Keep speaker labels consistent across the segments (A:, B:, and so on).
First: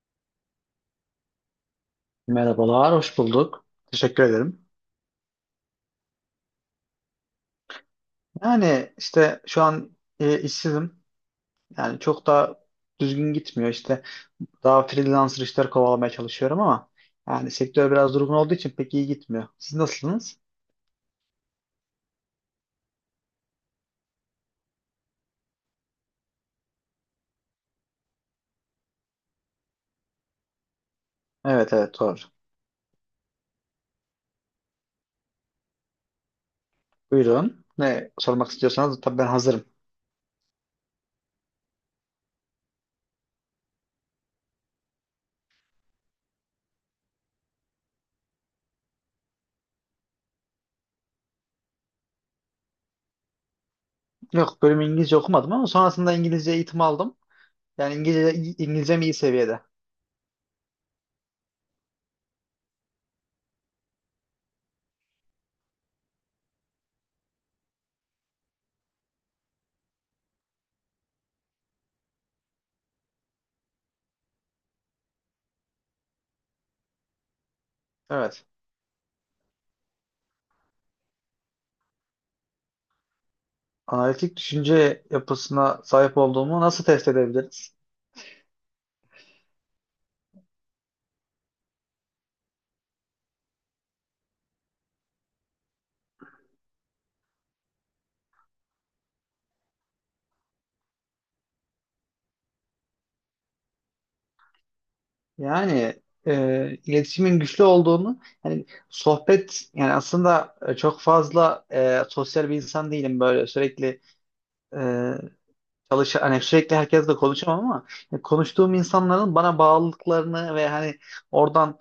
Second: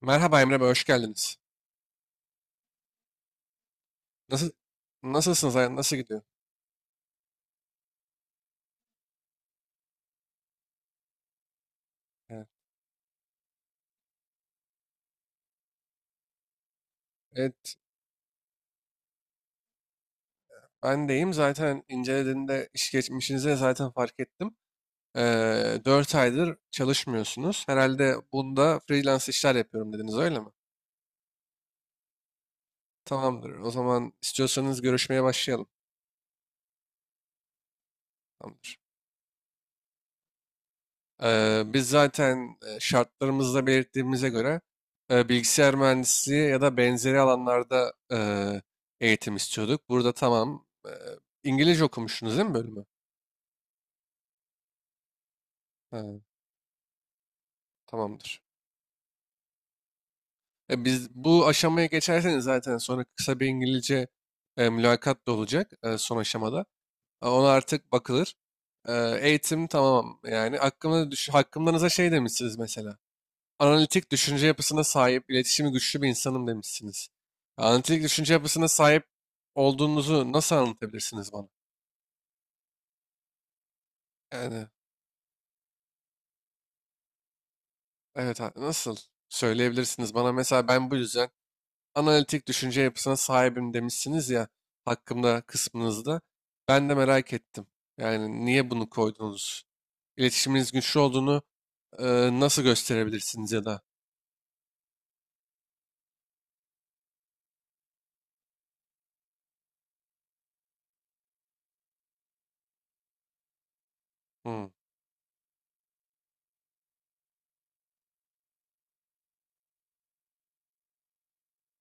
A: Merhaba Emre Bey, hoş geldiniz.
B: Merhabalar, hoş bulduk. Teşekkür
A: Nasıl,
B: ederim.
A: nasılsınız? Nasıl gidiyor?
B: Yani işte şu an işsizim. Yani çok
A: Evet,
B: da düzgün gitmiyor. İşte daha freelancer işler kovalamaya çalışıyorum ama yani
A: evet,
B: sektör biraz durgun olduğu için pek iyi gitmiyor. Siz nasılsınız?
A: ben deyim. Zaten incelediğinde iş geçmişinize zaten fark ettim. 4 aydır çalışmıyorsunuz. Herhalde bunda freelance işler yapıyorum dediniz, öyle mi?
B: Evet, evet, doğru.
A: Tamamdır. O zaman istiyorsanız görüşmeye başlayalım.
B: Buyurun. Ne sormak
A: Tamamdır.
B: istiyorsanız tabii ben hazırım.
A: Biz zaten şartlarımızda belirttiğimize göre bilgisayar mühendisliği ya da benzeri alanlarda eğitim istiyorduk. Burada tamam. İngilizce okumuştunuz değil mi bölümü?
B: Yok, bölümü İngilizce okumadım ama
A: Ha,
B: sonrasında İngilizce eğitim aldım. Yani
A: tamamdır.
B: İngilizcem iyi seviyede.
A: Biz bu aşamaya geçerseniz zaten sonra kısa bir İngilizce mülakat da olacak son aşamada. Ona artık bakılır. E, eğitim tamam yani hakkımdanıza şey demişsiniz mesela. Analitik düşünce yapısına sahip, iletişimi güçlü bir insanım demişsiniz. Analitik düşünce
B: Evet.
A: yapısına sahip olduğunuzu nasıl anlatabilirsiniz bana?
B: Analitik
A: Yani
B: düşünce yapısına sahip olduğumu nasıl test edebiliriz?
A: evet, nasıl söyleyebilirsiniz bana mesela ben bu yüzden analitik düşünce yapısına sahibim demişsiniz ya hakkımda kısmınızda. Ben de merak ettim. Yani niye bunu koydunuz? İletişiminiz güçlü olduğunu e, nasıl gösterebilirsiniz ya da?
B: Yani iletişimin güçlü olduğunu yani sohbet yani aslında çok fazla sosyal bir insan değilim, böyle sürekli
A: Hmm,
B: e, hani sürekli herkesle konuşamam ama konuştuğum insanların bana bağlılıklarını ve hani oradan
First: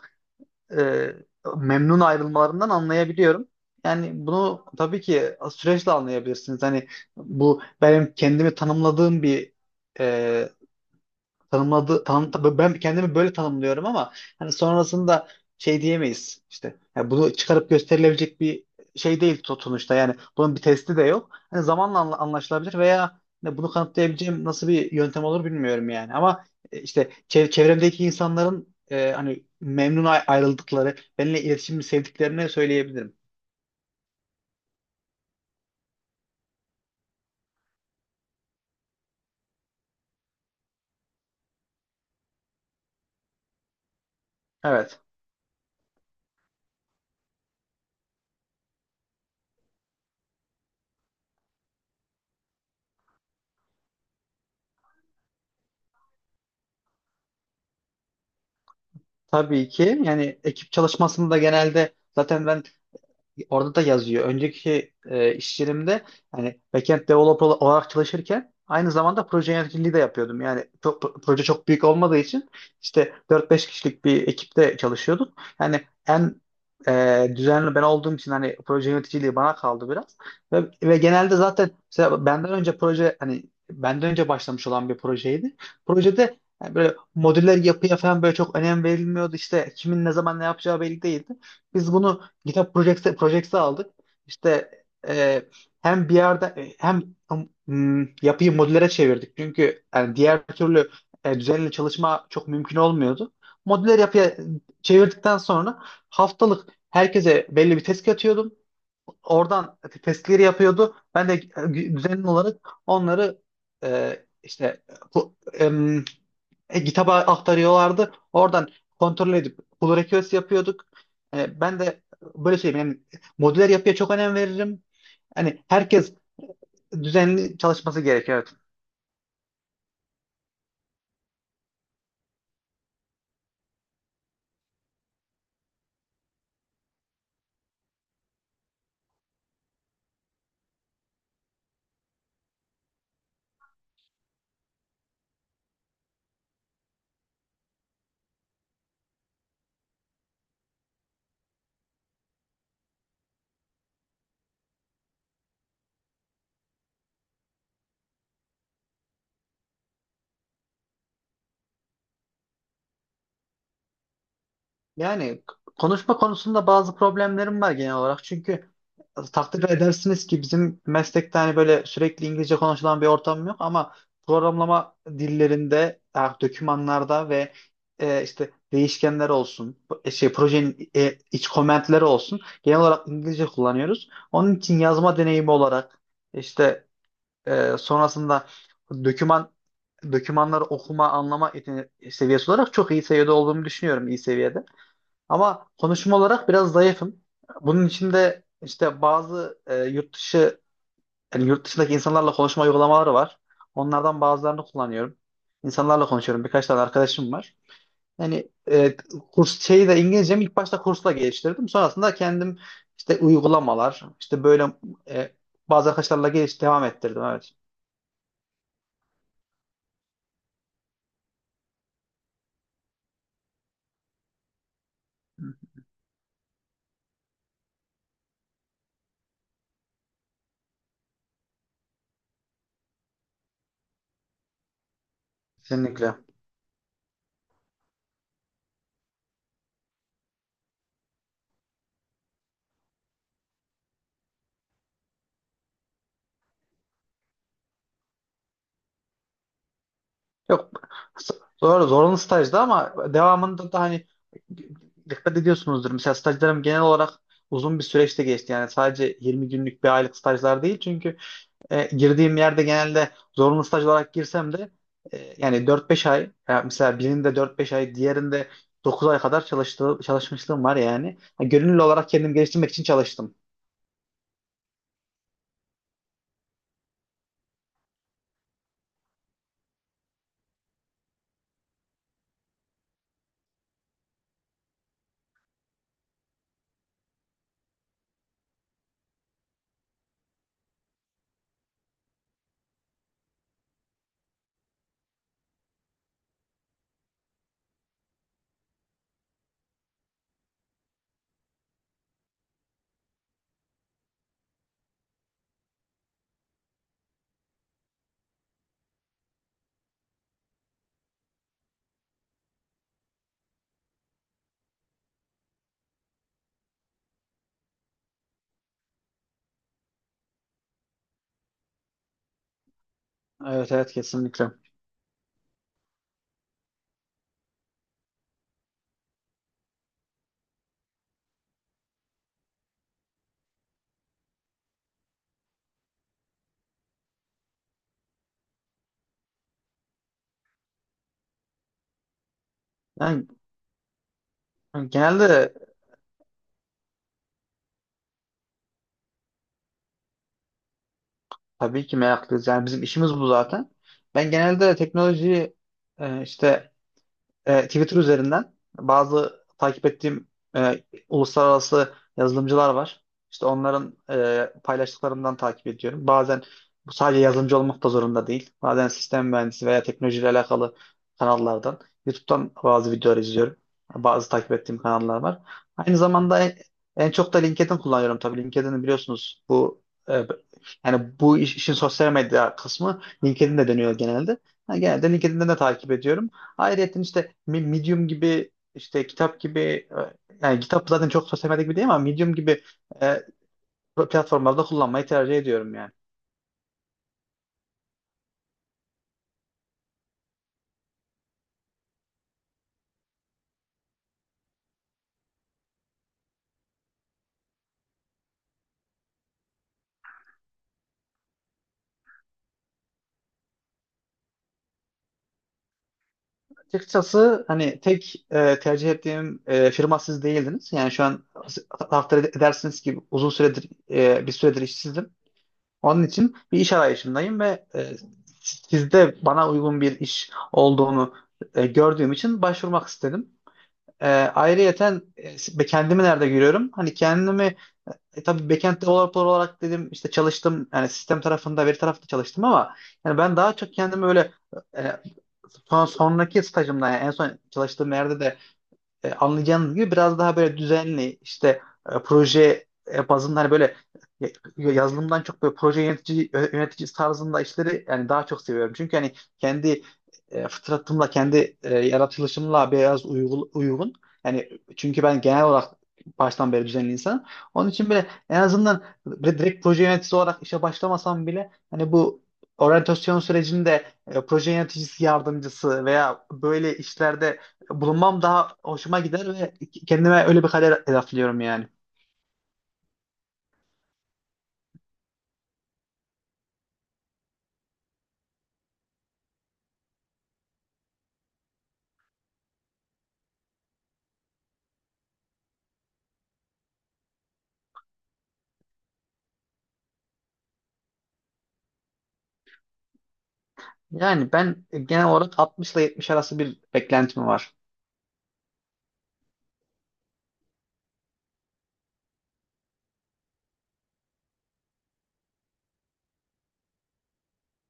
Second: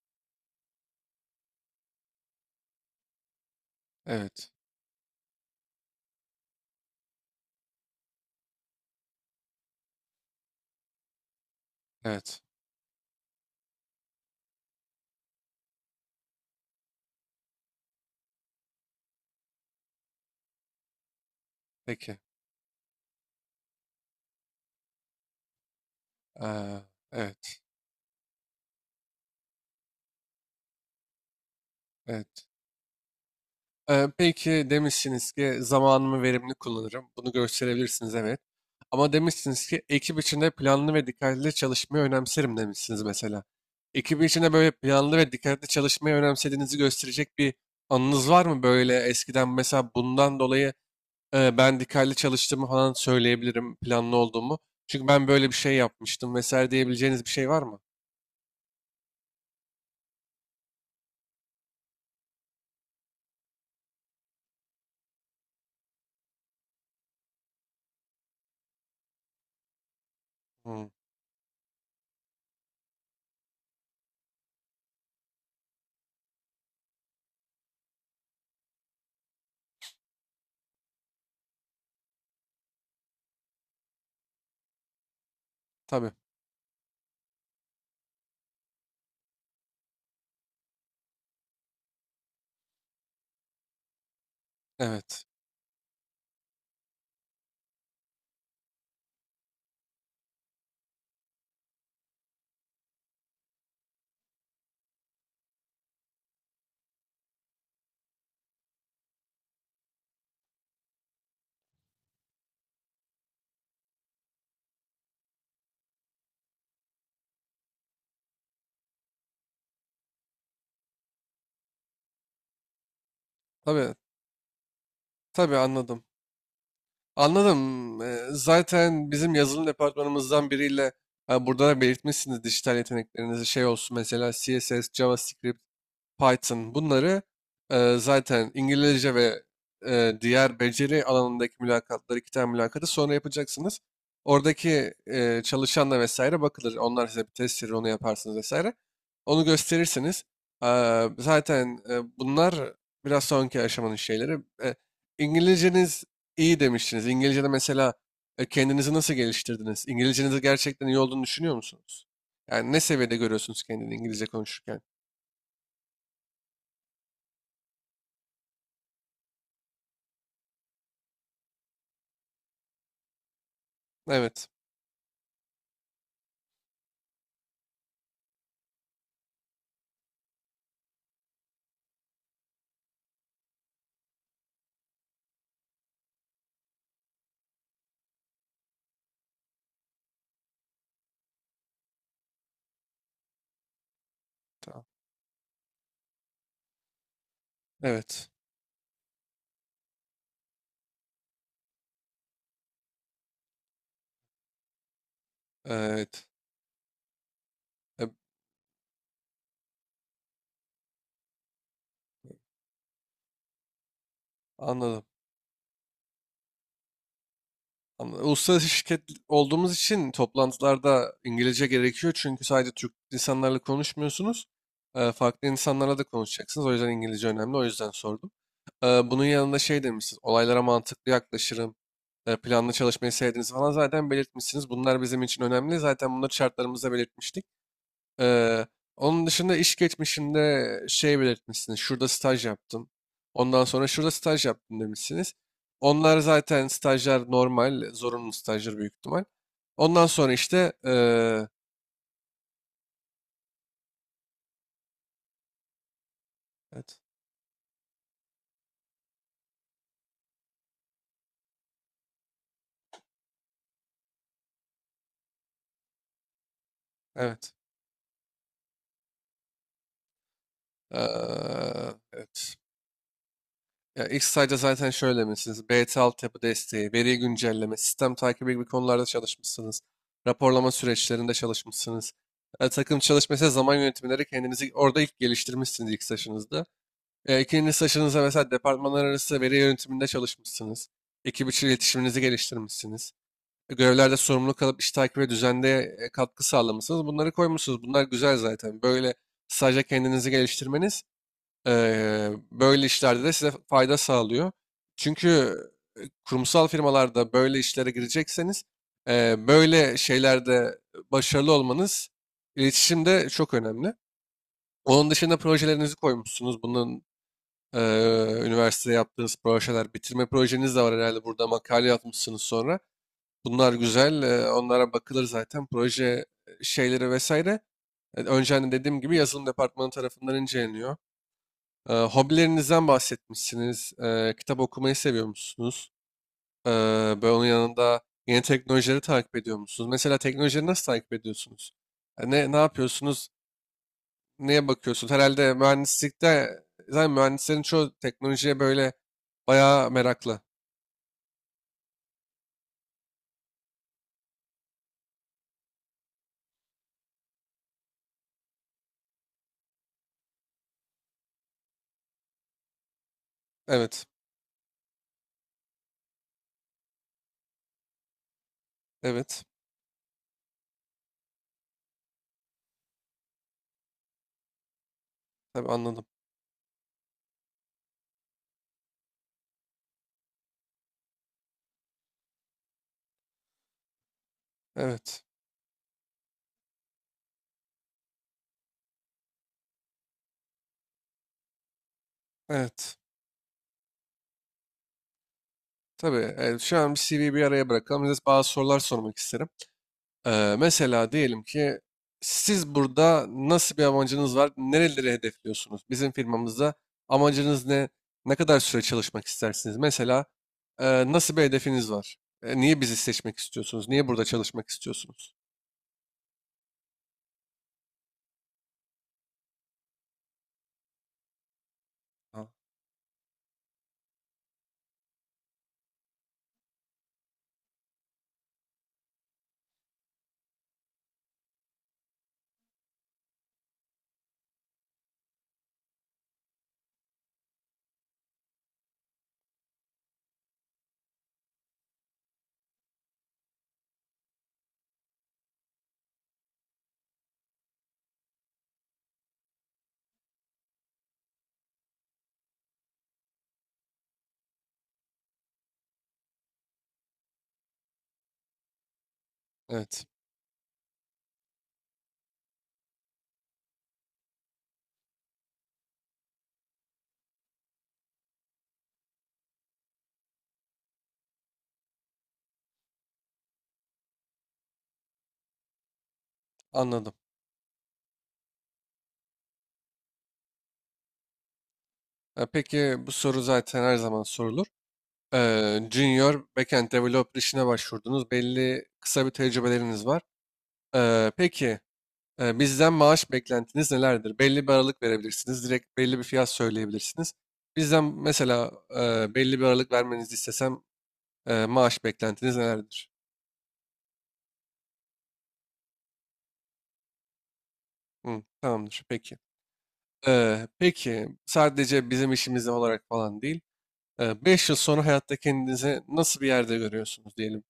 B: e, memnun ayrılmalarından anlayabiliyorum. Yani
A: evet,
B: bunu tabii ki süreçle anlayabilirsiniz. Hani bu benim kendimi tanımladığım bir e, tanımladı
A: evet.
B: tan, ben kendimi böyle tanımlıyorum ama hani sonrasında şey diyemeyiz işte. Yani bunu çıkarıp gösterilebilecek bir şey değil sonuçta, yani bunun bir testi de yok. Hani zamanla
A: Peki.
B: anlaşılabilir veya hani bunu kanıtlayabileceğim nasıl bir yöntem olur bilmiyorum yani ama
A: Ee,
B: işte
A: evet,
B: çevremdeki insanların hani memnun ayrıldıkları, benimle iletişimi
A: evet.
B: sevdiklerini söyleyebilirim.
A: Peki demişsiniz ki zamanımı verimli kullanırım. Bunu gösterebilirsiniz, evet. Ama demişsiniz ki ekip içinde planlı ve dikkatli çalışmayı önemserim demişsiniz mesela. Ekip içinde böyle
B: Evet.
A: planlı ve dikkatli çalışmayı önemsediğinizi gösterecek bir anınız var mı? Böyle eskiden mesela bundan dolayı ben dikkatli çalıştığımı falan söyleyebilirim planlı olduğumu. Çünkü ben böyle bir şey yapmıştım vesaire diyebileceğiniz bir şey var mı?
B: Tabii ki yani ekip çalışmasında genelde zaten ben orada da yazıyor. Önceki iş yerimde hani backend developer olarak çalışırken aynı zamanda proje yöneticiliği de yapıyordum. Yani
A: Hmm,
B: proje çok büyük olmadığı için işte dört beş kişilik bir ekipte çalışıyorduk. Yani en düzenli ben olduğum için hani proje yöneticiliği bana kaldı biraz. Ve genelde zaten mesela benden önce başlamış olan bir projeydi.
A: tabii.
B: Projede yani böyle modüler yapıya falan böyle çok önem verilmiyordu. İşte kimin ne zaman ne yapacağı belli değildi. Biz bunu GitHub Projects'i aldık. İşte
A: Evet.
B: e, hem bir yerde e, hem yapıyı modüllere çevirdik. Çünkü yani diğer türlü düzenli çalışma çok mümkün olmuyordu. Modüler yapıya çevirdikten sonra haftalık herkese belli bir test atıyordum. Oradan testleri yapıyordu. Ben de düzenli olarak onları e, işte bu, em, GitHub'a aktarıyorlardı. Oradan kontrol edip pull request yapıyorduk. Ben de böyle söyleyeyim, yani modüler
A: Tabii.
B: yapıya çok önem veririm.
A: Tabii
B: Hani
A: anladım.
B: herkes düzenli çalışması
A: Anladım. Ee,
B: gerekiyor. Evet.
A: Zaten bizim yazılım departmanımızdan biriyle ha, burada da belirtmişsiniz dijital yeteneklerinizi şey olsun mesela CSS, JavaScript Python bunları zaten İngilizce ve diğer beceri alanındaki mülakatları, 2 tane mülakatı sonra yapacaksınız. Oradaki çalışanla vesaire bakılır. Onlar size bir test verir, onu yaparsınız vesaire. Onu gösterirsiniz. Zaten bunlar biraz sonraki aşamanın şeyleri. E, İngilizceniz iyi demiştiniz. İngilizce'de mesela kendinizi nasıl geliştirdiniz? İngilizcenizi gerçekten iyi olduğunu düşünüyor musunuz? Yani ne seviyede görüyorsunuz kendini İngilizce konuşurken?
B: Yani konuşma konusunda bazı problemlerim var genel olarak. Çünkü takdir edersiniz ki bizim meslekte hani böyle sürekli İngilizce konuşulan bir ortam yok ama
A: Evet.
B: programlama dillerinde, dokümanlarda ve işte değişkenler olsun, şey projenin iç komentleri olsun, genel olarak İngilizce kullanıyoruz. Onun için yazma deneyimi olarak işte sonrasında doküman dokümanları okuma, anlama seviyesi olarak çok iyi seviyede olduğumu düşünüyorum, iyi seviyede.
A: Tamam.
B: Ama konuşma olarak biraz zayıfım. Bunun
A: Evet.
B: içinde işte bazı yurt dışı yani yurt dışındaki insanlarla konuşma uygulamaları var. Onlardan bazılarını kullanıyorum. İnsanlarla
A: Evet.
B: konuşuyorum. Birkaç tane arkadaşım var.
A: E,
B: Yani kurs şeyi de, İngilizcemi ilk başta kursla geliştirdim. Sonrasında kendim işte uygulamalar, işte böyle
A: Anladım.
B: e, bazı arkadaşlarla geliş devam ettirdim. Evet.
A: Anladım. Uluslararası şirket olduğumuz için toplantılarda İngilizce gerekiyor. Çünkü sadece Türk insanlarla konuşmuyorsunuz. Farklı insanlarla da konuşacaksınız. O yüzden İngilizce önemli. O yüzden sordum. Bunun yanında şey demişsiniz. Olaylara mantıklı yaklaşırım. Planlı çalışmayı sevdiğinizi falan zaten belirtmişsiniz. Bunlar bizim için önemli.
B: Kesinlikle.
A: Zaten bunları şartlarımızda belirtmiştik. Eee, onun dışında iş geçmişinde şey belirtmişsiniz. Şurada staj yaptım. Ondan sonra şurada staj yaptım demişsiniz. Onlar zaten stajlar normal, zorunlu stajlar büyük ihtimal. Ondan sonra
B: Yok,
A: işte
B: doğru, zorunlu stajdı ama devamında da hani dikkat ediyorsunuzdur. Mesela stajlarım genel
A: evet,
B: olarak uzun bir süreçte geçti. Yani sadece 20 günlük bir aylık stajlar değil. Çünkü girdiğim yerde genelde zorunlu staj olarak girsem de yani 4-5 ay, yani mesela birinde
A: evet,
B: 4-5 ay, diğerinde 9 ay kadar çalışmışlığım var yani. Yani gönüllü olarak kendimi
A: evet.
B: geliştirmek için çalıştım.
A: Ya ilk stajda zaten şöyle demişsiniz. BT altyapı desteği, veri güncelleme, sistem takibi gibi konularda çalışmışsınız. Raporlama süreçlerinde çalışmışsınız. Takım çalışması, zaman yönetimleri kendinizi orada ilk geliştirmişsiniz ilk stajınızda. E, ikinci saçınıza mesela departmanlar arası veri yönetiminde çalışmışsınız. Ekip içi iletişiminizi geliştirmişsiniz. Görevlerde sorumluluk alıp iş takibi ve düzende katkı sağlamışsınız. Bunları koymuşsunuz. Bunlar güzel zaten. Böyle sadece kendinizi geliştirmeniz e, böyle işlerde de size fayda sağlıyor. Çünkü kurumsal firmalarda böyle işlere girecekseniz böyle şeylerde başarılı olmanız iletişimde çok önemli. Onun dışında projelerinizi koymuşsunuz. Bunun üniversitede yaptığınız projeler, bitirme projeniz de var herhalde. Burada makale yapmışsınız sonra.
B: Evet,
A: Bunlar
B: evet,
A: güzel. eee,
B: kesinlikle.
A: onlara bakılır zaten. Proje şeyleri vesaire. Önceden dediğim gibi yazılım departmanı tarafından inceleniyor. Hobilerinizden bahsetmişsiniz. Kitap okumayı seviyor musunuz? Eee böyle onun yanında yeni teknolojileri takip ediyor musunuz? Mesela teknolojileri nasıl takip ediyorsunuz? Ne
B: Yani
A: yapıyorsunuz? Neye
B: yani
A: bakıyorsun? Herhalde
B: genelde
A: mühendislikte zaten mühendislerin çoğu teknolojiye böyle bayağı meraklı.
B: Tabii ki meraklıyız. Yani bizim işimiz bu zaten. Ben genelde teknolojiyi işte Twitter üzerinden bazı takip ettiğim e, uluslararası yazılımcılar var. İşte onların
A: Evet.
B: paylaştıklarından takip ediyorum. Bazen bu sadece yazılımcı olmak da zorunda değil. Bazen sistem
A: Evet.
B: mühendisi veya teknolojiyle alakalı kanallardan, YouTube'dan bazı videolar izliyorum. Bazı takip ettiğim kanallar var.
A: Tabii
B: Aynı
A: anladım.
B: zamanda en çok da LinkedIn kullanıyorum tabii. LinkedIn'i biliyorsunuz, bu e, yani bu işin sosyal medya kısmı LinkedIn'de dönüyor genelde. Ha, genelde
A: Evet.
B: LinkedIn'den de takip ediyorum. Ayrıca işte Medium gibi, işte kitap gibi yani kitap zaten çok sosyal medya gibi değil ama Medium gibi
A: Evet.
B: e, platformlarda kullanmayı tercih ediyorum yani.
A: Tabii. Evet, şu an bir CV'yi bir araya bırakalım. Size bazı sorular sormak isterim. Mesela diyelim ki siz burada nasıl bir amacınız var? Nereleri hedefliyorsunuz? Bizim firmamızda amacınız ne? Ne kadar süre çalışmak istersiniz? Mesela e, nasıl bir hedefiniz var? Niye bizi seçmek istiyorsunuz? Niye burada çalışmak istiyorsunuz?
B: Açıkçası hani tek tercih ettiğim firma siz değildiniz. Yani şu an takdir
A: Ha,
B: edersiniz ki uzun süredir bir süredir işsizdim. Onun için bir iş arayışındayım ve sizde bana uygun bir iş olduğunu gördüğüm için başvurmak istedim. Ayrıyeten kendimi nerede görüyorum? Hani kendimi, tabii backend developer olarak dedim işte çalıştım, yani sistem tarafında, veri tarafında çalıştım ama yani ben daha çok kendimi öyle e, sonraki stajımda, yani en son çalıştığım yerde de anlayacağınız gibi biraz daha böyle düzenli işte proje bazında hani böyle e, yazılımdan çok böyle proje yönetici yönetici tarzında işleri yani daha çok seviyorum. Çünkü hani kendi
A: evet.
B: fıtratımla kendi yaratılışımla biraz uygun. Yani çünkü ben genel olarak baştan beri düzenli insanım. Onun için bile en azından böyle direkt proje yöneticisi olarak işe başlamasam bile hani bu oryantasyon sürecinde proje yöneticisi yardımcısı veya böyle
A: Anladım.
B: işlerde bulunmam daha hoşuma gider ve kendime öyle bir kader hedefliyorum yani.
A: Peki bu soru zaten her zaman sorulur. Junior backend developer işine başvurdunuz. Belli kısa bir tecrübeleriniz var. Peki bizden maaş beklentiniz nelerdir? Belli bir aralık verebilirsiniz. Direkt belli bir fiyat söyleyebilirsiniz. Bizden mesela belli bir aralık vermenizi istesem maaş beklentiniz nelerdir?
B: Yani ben genel olarak 60 ile 70 arası bir beklentim var.
A: Hı, tamamdır. Peki. Peki sadece bizim işimiz olarak falan değil. Beş yıl sonra hayatta kendinizi nasıl bir yerde görüyorsunuz diyelim.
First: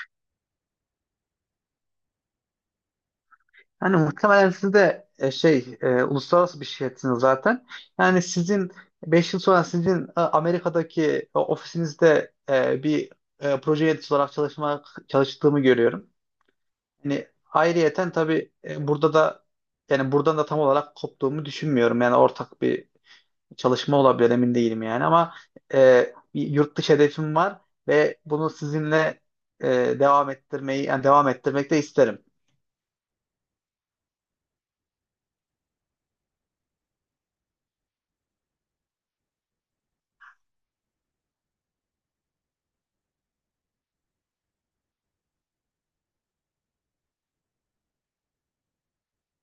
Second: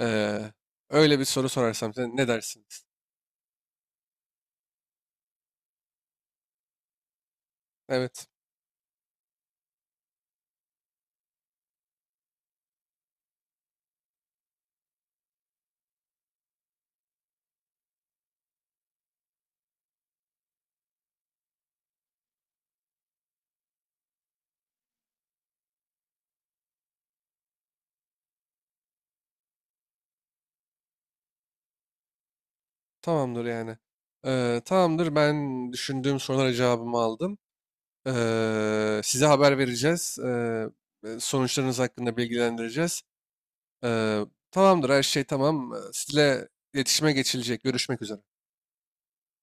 A: Eee, öyle bir soru sorarsam size ne dersiniz?
B: Yani muhtemelen siz de şey uluslararası bir şirketsiniz zaten. Yani
A: Evet,
B: sizin 5 yıl sonra Amerika'daki ofisinizde bir proje yöneticisi olarak çalıştığımı görüyorum. Yani ayrıyeten tabii burada da yani buradan da tam olarak koptuğumu düşünmüyorum. Yani ortak bir çalışma olabilir, emin değilim yani ama bir yurt dışı hedefim var ve bunu sizinle e, devam ettirmeyi yani devam ettirmek de isterim.
A: tamamdır yani. Tamamdır, ben düşündüğüm sorulara cevabımı aldım. Size haber vereceğiz. Sonuçlarınız hakkında bilgilendireceğiz. Eee, tamamdır, her şey tamam. Sizle iletişime geçilecek. Görüşmek üzere.